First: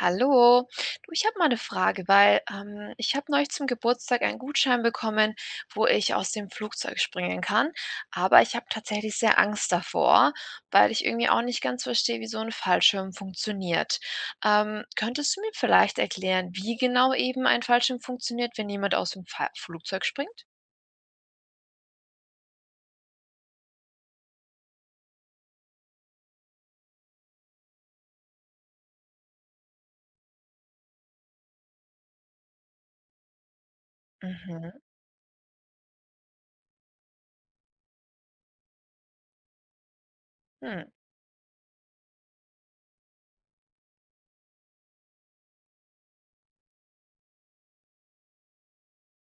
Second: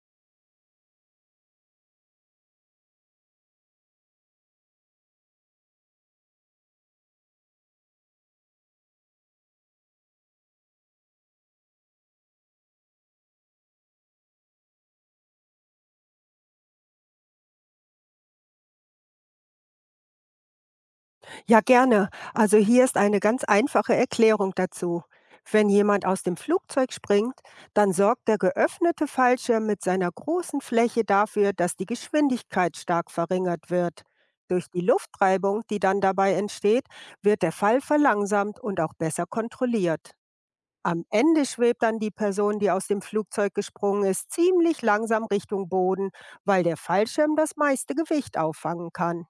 Hallo, du, ich habe mal eine Frage, weil ich habe neulich zum Geburtstag einen Gutschein bekommen, wo ich aus dem Flugzeug springen kann. Aber ich habe tatsächlich sehr Angst davor, weil ich irgendwie auch nicht ganz verstehe, wie so ein Fallschirm funktioniert. Könntest du mir vielleicht erklären, wie genau eben ein Fallschirm funktioniert, wenn jemand aus dem Fa Flugzeug springt? Ja, gerne. Also hier ist eine ganz einfache Erklärung dazu. Wenn jemand aus dem Flugzeug springt, dann sorgt der geöffnete Fallschirm mit seiner großen Fläche dafür, dass die Geschwindigkeit stark verringert wird. Durch Mhm. die Luftreibung, die dann dabei entsteht, wird der Fall verlangsamt und auch besser kontrolliert. Hm. Am Ende schwebt dann die Person, die aus dem Flugzeug gesprungen ist, ziemlich langsam Richtung Boden, weil der Fallschirm das meiste Gewicht auffangen kann.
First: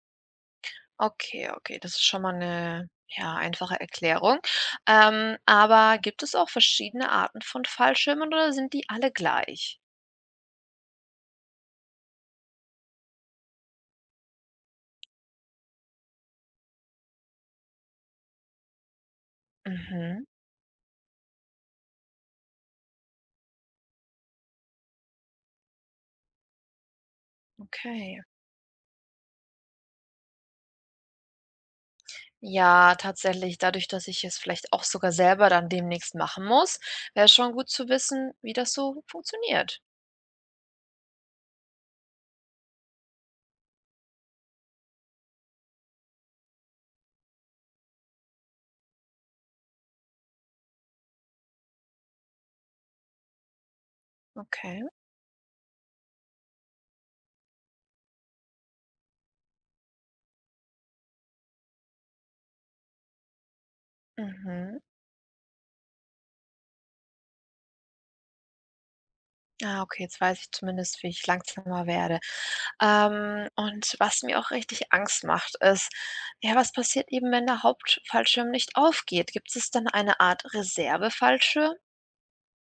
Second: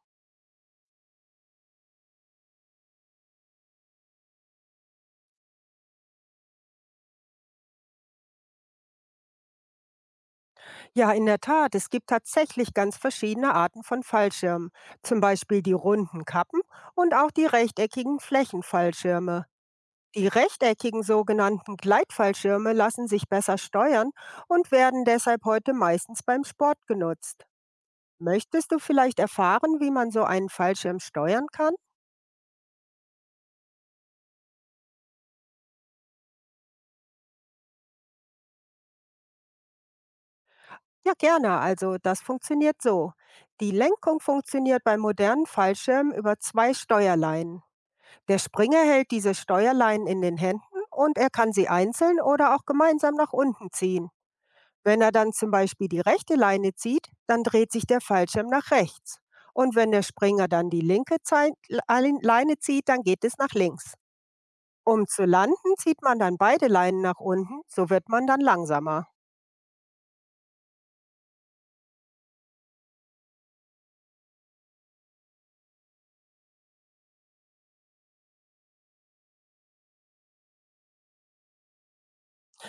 Okay, okay, das ist schon mal eine, ja, einfache Erklärung. Aber gibt es auch verschiedene Arten von Fallschirmen oder sind die alle gleich? Ja, in der Tat. Es gibt tatsächlich ganz verschiedene Arten von Fallschirmen. Zum Beispiel die runden Kappen und auch die rechteckigen Flächenfallschirme. Mhm, Die rechteckigen sogenannten Gleitfallschirme lassen sich besser steuern und werden deshalb heute meistens beim Sport genutzt. okay. Möchtest du vielleicht erfahren, wie man so einen Fallschirm steuern kann? Ja, tatsächlich, dadurch, dass ich es vielleicht auch sogar selber dann demnächst machen muss, wäre schon gut zu wissen, wie das so funktioniert. Ja, gerne. Also das funktioniert so. Die Lenkung funktioniert bei modernen Fallschirmen über zwei Steuerleinen. Der Springer hält diese Steuerleinen in den Händen und er kann sie einzeln oder auch gemeinsam nach unten ziehen. Okay, Wenn er dann zum Beispiel die rechte Leine zieht, dann dreht sich der Fallschirm nach rechts. Und wenn der Springer dann die linke Leine zieht, dann geht es nach links. mhm. Um zu landen, zieht man dann beide Leinen nach unten, so wird man dann langsamer. Ah, okay, jetzt weiß ich zumindest, wie ich langsamer werde. Und was mir auch richtig Angst macht, ist, ja, was passiert eben, wenn der Hauptfallschirm nicht aufgeht? Gibt es dann eine Art Reservefallschirm?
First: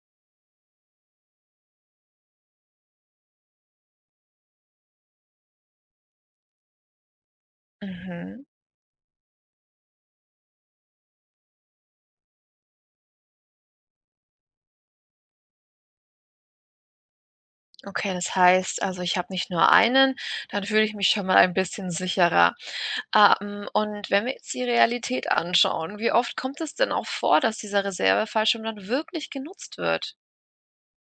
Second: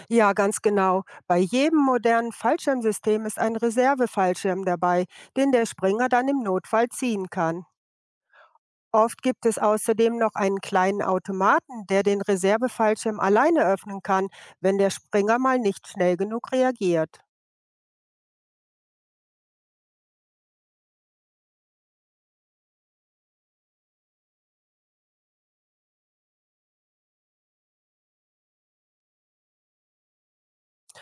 Ja, ganz genau. Bei jedem modernen Fallschirmsystem ist ein Reservefallschirm dabei, den der Springer dann im Notfall ziehen kann. Mhm. Oft gibt es außerdem noch einen kleinen Automaten, der den Reservefallschirm alleine öffnen kann, wenn der Springer mal nicht schnell genug reagiert. Okay, das heißt, also ich habe nicht nur einen, dann fühle ich mich schon mal ein bisschen sicherer. Und wenn wir jetzt die Realität anschauen, wie oft kommt es denn auch vor, dass dieser Reservefallschirm dann wirklich genutzt wird?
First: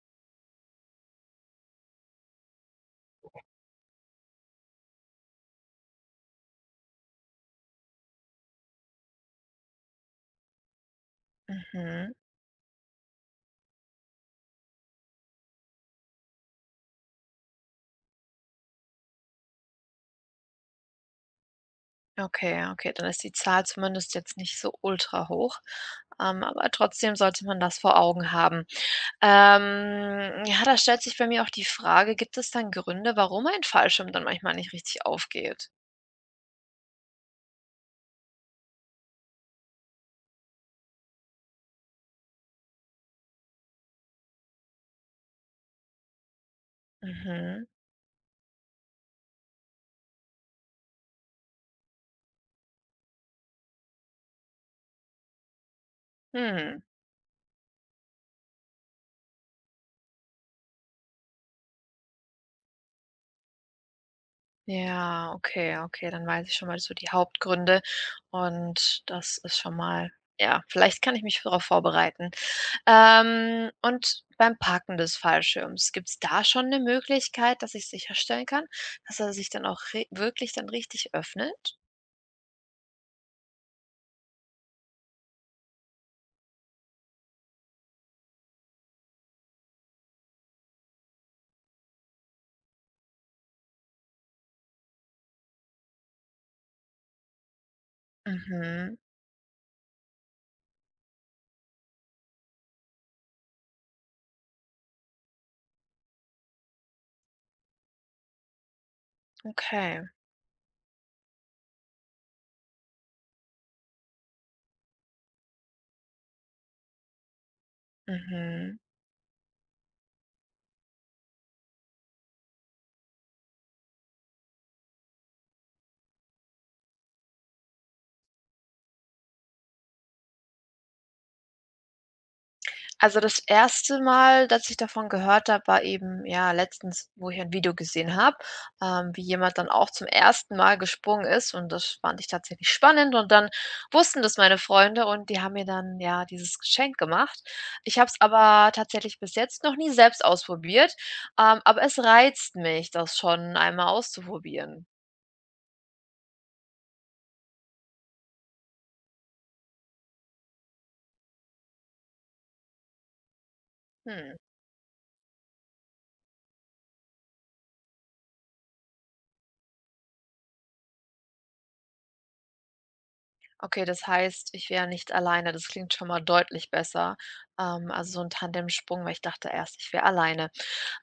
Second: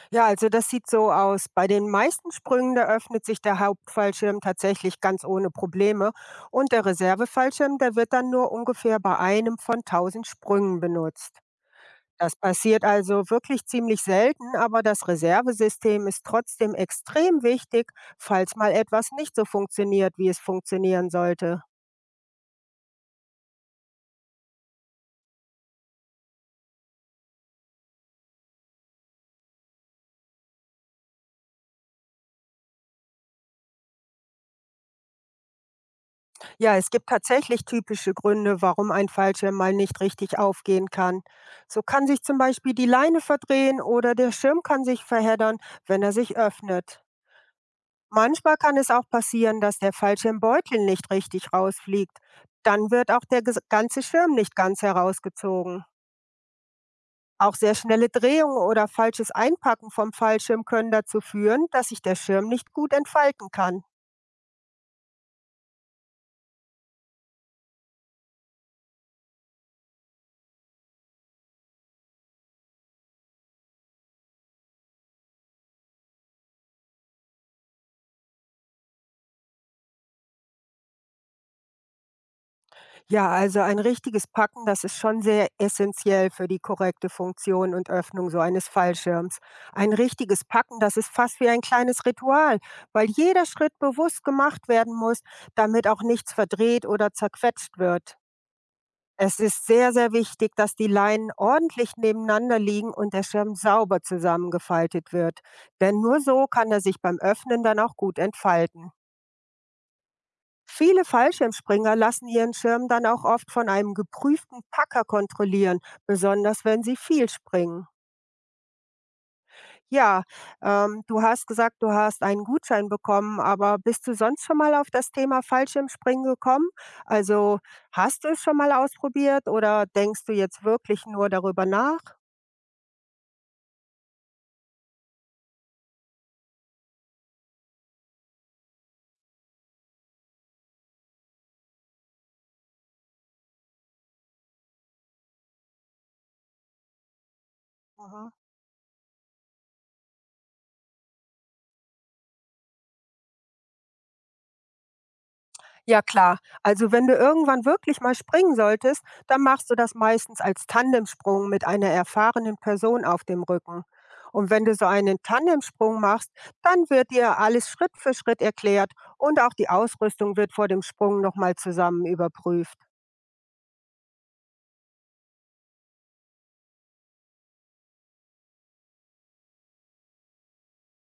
Ja, also das sieht so aus. Bei den meisten Sprüngen, da öffnet sich der Hauptfallschirm tatsächlich ganz ohne Probleme und der Reservefallschirm, der wird dann nur ungefähr bei einem von tausend Sprüngen benutzt. Mhm. Das passiert also wirklich ziemlich selten, aber das Reservesystem ist trotzdem extrem wichtig, falls mal etwas nicht so funktioniert, wie es funktionieren sollte. Okay, okay, dann ist die Zahl zumindest jetzt nicht so ultra hoch. Aber trotzdem sollte man das vor Augen haben. Ja, da stellt sich bei mir auch die Frage, gibt es dann Gründe, warum ein Fallschirm dann manchmal nicht richtig aufgeht? Ja, es gibt tatsächlich typische Gründe, warum ein Fallschirm mal nicht richtig aufgehen kann. So kann sich zum Beispiel die Leine verdrehen oder der Schirm kann sich verheddern, wenn er sich öffnet. Mhm. Manchmal kann es auch passieren, dass der Fallschirmbeutel nicht richtig rausfliegt. Dann wird auch der ganze Schirm nicht ganz herausgezogen. Hm. Auch sehr schnelle Drehungen oder falsches Einpacken vom Fallschirm können dazu führen, dass sich der Schirm nicht gut entfalten kann. Ja, okay, okay, dann weiß ich schon mal so die Hauptgründe und das ist schon mal, ja, vielleicht kann ich mich darauf vorbereiten. Und beim Parken des Fallschirms, gibt's da schon 'ne Möglichkeit, dass ich sicherstellen kann, dass er sich dann auch re wirklich dann richtig öffnet? Ja, also ein richtiges Packen, das ist schon sehr essentiell für die korrekte Funktion und Öffnung so eines Fallschirms. Ein richtiges Packen, das ist fast wie ein kleines Ritual, weil jeder Schritt bewusst gemacht werden muss, damit auch nichts verdreht oder zerquetscht wird. Mhm, Es ist sehr, sehr wichtig, dass die Leinen ordentlich nebeneinander liegen und der Schirm sauber zusammengefaltet wird. Denn nur so kann er sich beim Öffnen dann auch gut entfalten. okay, Viele Fallschirmspringer lassen ihren Schirm dann auch oft von einem geprüften Packer kontrollieren, besonders wenn sie viel springen. mhm. Ja, du hast gesagt, du hast einen Gutschein bekommen, aber bist du sonst schon mal auf das Thema Fallschirmspringen gekommen? Also hast du es schon mal ausprobiert oder denkst du jetzt wirklich nur darüber nach? Also, das erste Mal, dass ich davon gehört habe, war eben, ja, letztens, wo ich ein Video gesehen habe, wie jemand dann auch zum ersten Mal gesprungen ist und das fand ich tatsächlich spannend und dann wussten das meine Freunde und die haben mir dann, ja, dieses Geschenk gemacht. Ich habe es Aha. aber tatsächlich bis jetzt noch nie selbst ausprobiert, aber es reizt mich, das schon einmal auszuprobieren. Ja klar, also wenn du irgendwann wirklich mal springen solltest, dann machst du das meistens als Tandemsprung mit einer erfahrenen Person auf dem Rücken. Hm, Und wenn du so einen Tandemsprung machst, dann wird dir alles Schritt für Schritt erklärt und auch die Ausrüstung wird vor dem Sprung nochmal zusammen überprüft. okay, das heißt, ich wäre nicht alleine. Das klingt schon mal deutlich besser. Also so ein Tandemsprung, weil ich dachte erst, ich wäre alleine.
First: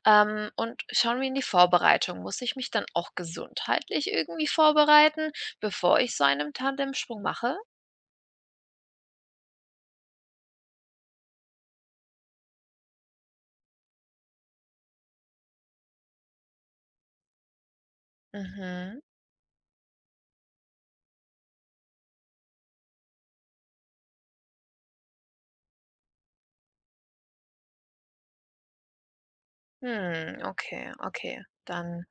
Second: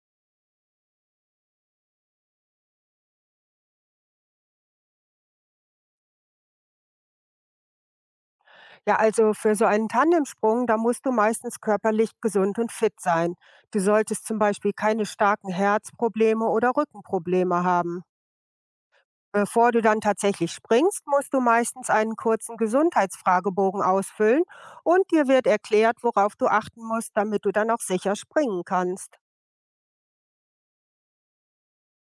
Und schauen wir in die Vorbereitung. Muss ich mich dann auch gesundheitlich irgendwie vorbereiten, bevor ich so einen Tandemsprung mache? Ja, also für so einen Tandemsprung, da musst du meistens körperlich gesund und fit sein. Du solltest zum Beispiel keine starken Herzprobleme oder Rückenprobleme haben. Mhm. Bevor du dann tatsächlich springst, musst du meistens einen kurzen Gesundheitsfragebogen ausfüllen und dir wird erklärt, worauf du achten musst, damit du dann auch sicher springen kannst. Hm, okay, okay. Dann,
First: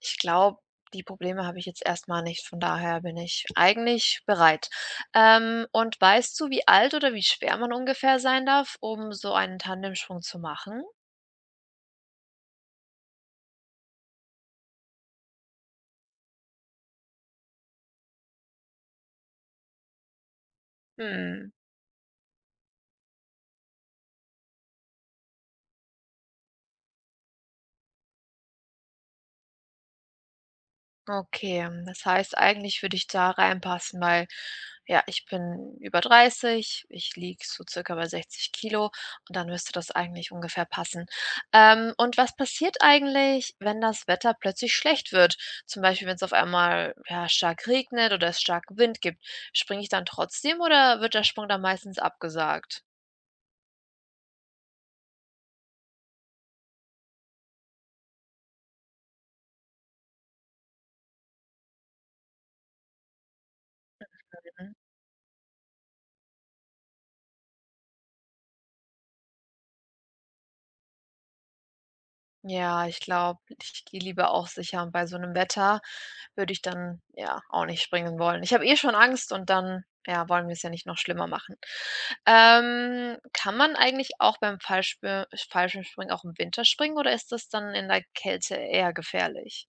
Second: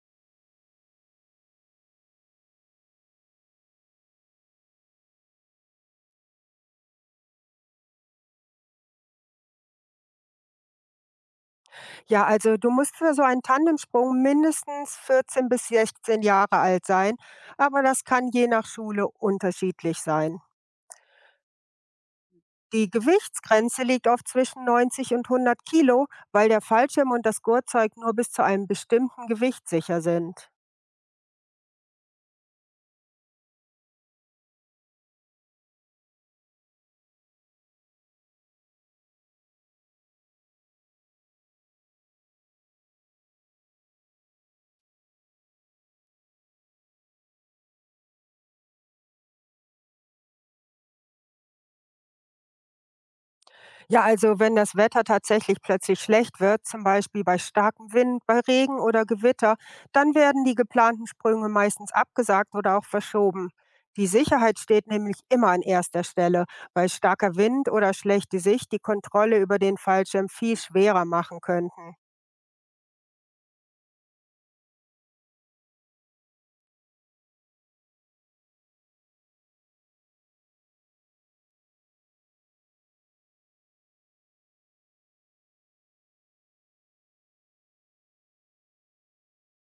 ich glaube, die Probleme habe ich jetzt erstmal nicht. Von daher bin ich eigentlich bereit. Und weißt du, wie alt oder wie schwer man ungefähr sein darf, um so einen Tandemsprung zu machen? Ja, also du musst für so einen Tandemsprung mindestens 14 bis 16 Jahre alt sein, aber das kann je nach Schule unterschiedlich sein. Hm. Die Gewichtsgrenze liegt oft zwischen 90 und 100 Kilo, weil der Fallschirm und das Gurtzeug nur bis zu einem bestimmten Gewicht sicher sind. Okay, das heißt, eigentlich würde ich da reinpassen, weil, ja, ich bin über 30, ich liege so circa bei 60 Kilo und dann müsste das eigentlich ungefähr passen. Und was passiert eigentlich, wenn das Wetter plötzlich schlecht wird? Zum Beispiel, wenn es auf einmal, ja, stark regnet oder es stark Wind gibt. Springe ich dann trotzdem oder wird der Sprung dann meistens abgesagt? Ja, also wenn das Wetter tatsächlich plötzlich schlecht wird, zum Beispiel bei starkem Wind, bei Regen oder Gewitter, dann werden die geplanten Sprünge meistens abgesagt oder auch verschoben. Die Sicherheit steht nämlich immer an erster Stelle, weil starker Wind oder schlechte Sicht die Kontrolle über den Fallschirm viel schwerer machen könnten. Ja, ich glaube, ich gehe lieber auch sicher und bei so einem Wetter würde ich dann, ja, auch nicht springen wollen. Ich habe eh schon Angst und dann, ja, wollen wir es ja nicht noch schlimmer machen. Kann man eigentlich auch beim Fallschbir Fallschirmspringen auch im Winter springen oder ist das dann in der Kälte eher gefährlich?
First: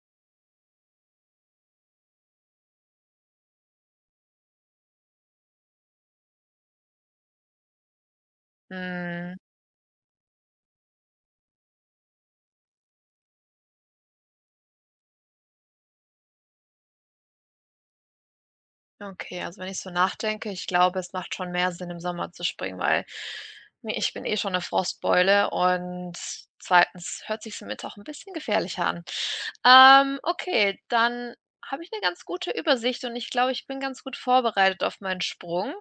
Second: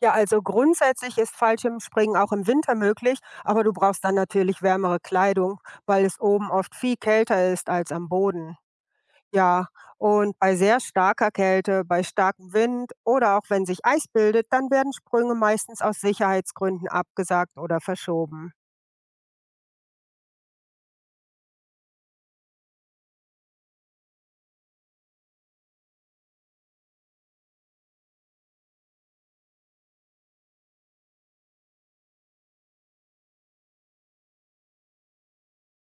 Ja, also grundsätzlich ist Fallschirmspringen auch im Winter möglich, aber du brauchst dann natürlich wärmere Kleidung, weil es oben oft viel kälter ist als am Boden. Hm. Ja, und bei sehr starker Kälte, bei starkem Wind oder auch wenn sich Eis bildet, dann werden Sprünge meistens aus Sicherheitsgründen abgesagt oder verschoben. Okay, also wenn ich so nachdenke, ich glaube, es macht schon mehr Sinn, im Sommer zu springen, weil mi ich bin eh schon eine Frostbeule und zweitens hört sich im Winter auch ein bisschen gefährlicher an. Okay, dann habe ich eine ganz gute Übersicht und ich glaube, ich bin ganz gut vorbereitet auf meinen Sprung.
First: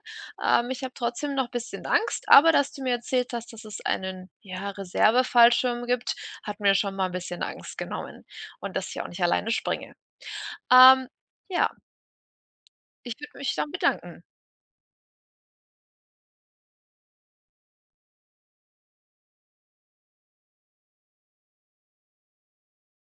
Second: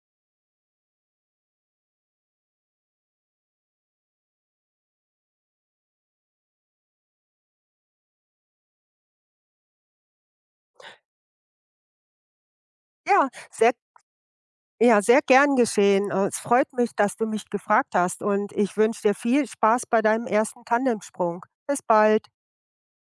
Ich habe trotzdem noch ein bisschen Angst, aber dass du mir erzählt hast, dass es einen, ja, Reserve-Fallschirm gibt, hat mir schon mal ein bisschen Angst genommen und dass ich auch nicht alleine springe. Ähm, ja, ich Ja, würde mich dann sehr, bedanken. ja, sehr gern geschehen. Es freut mich, dass du mich gefragt hast und ich wünsche dir viel Spaß bei deinem ersten Tandemsprung. Bis bald.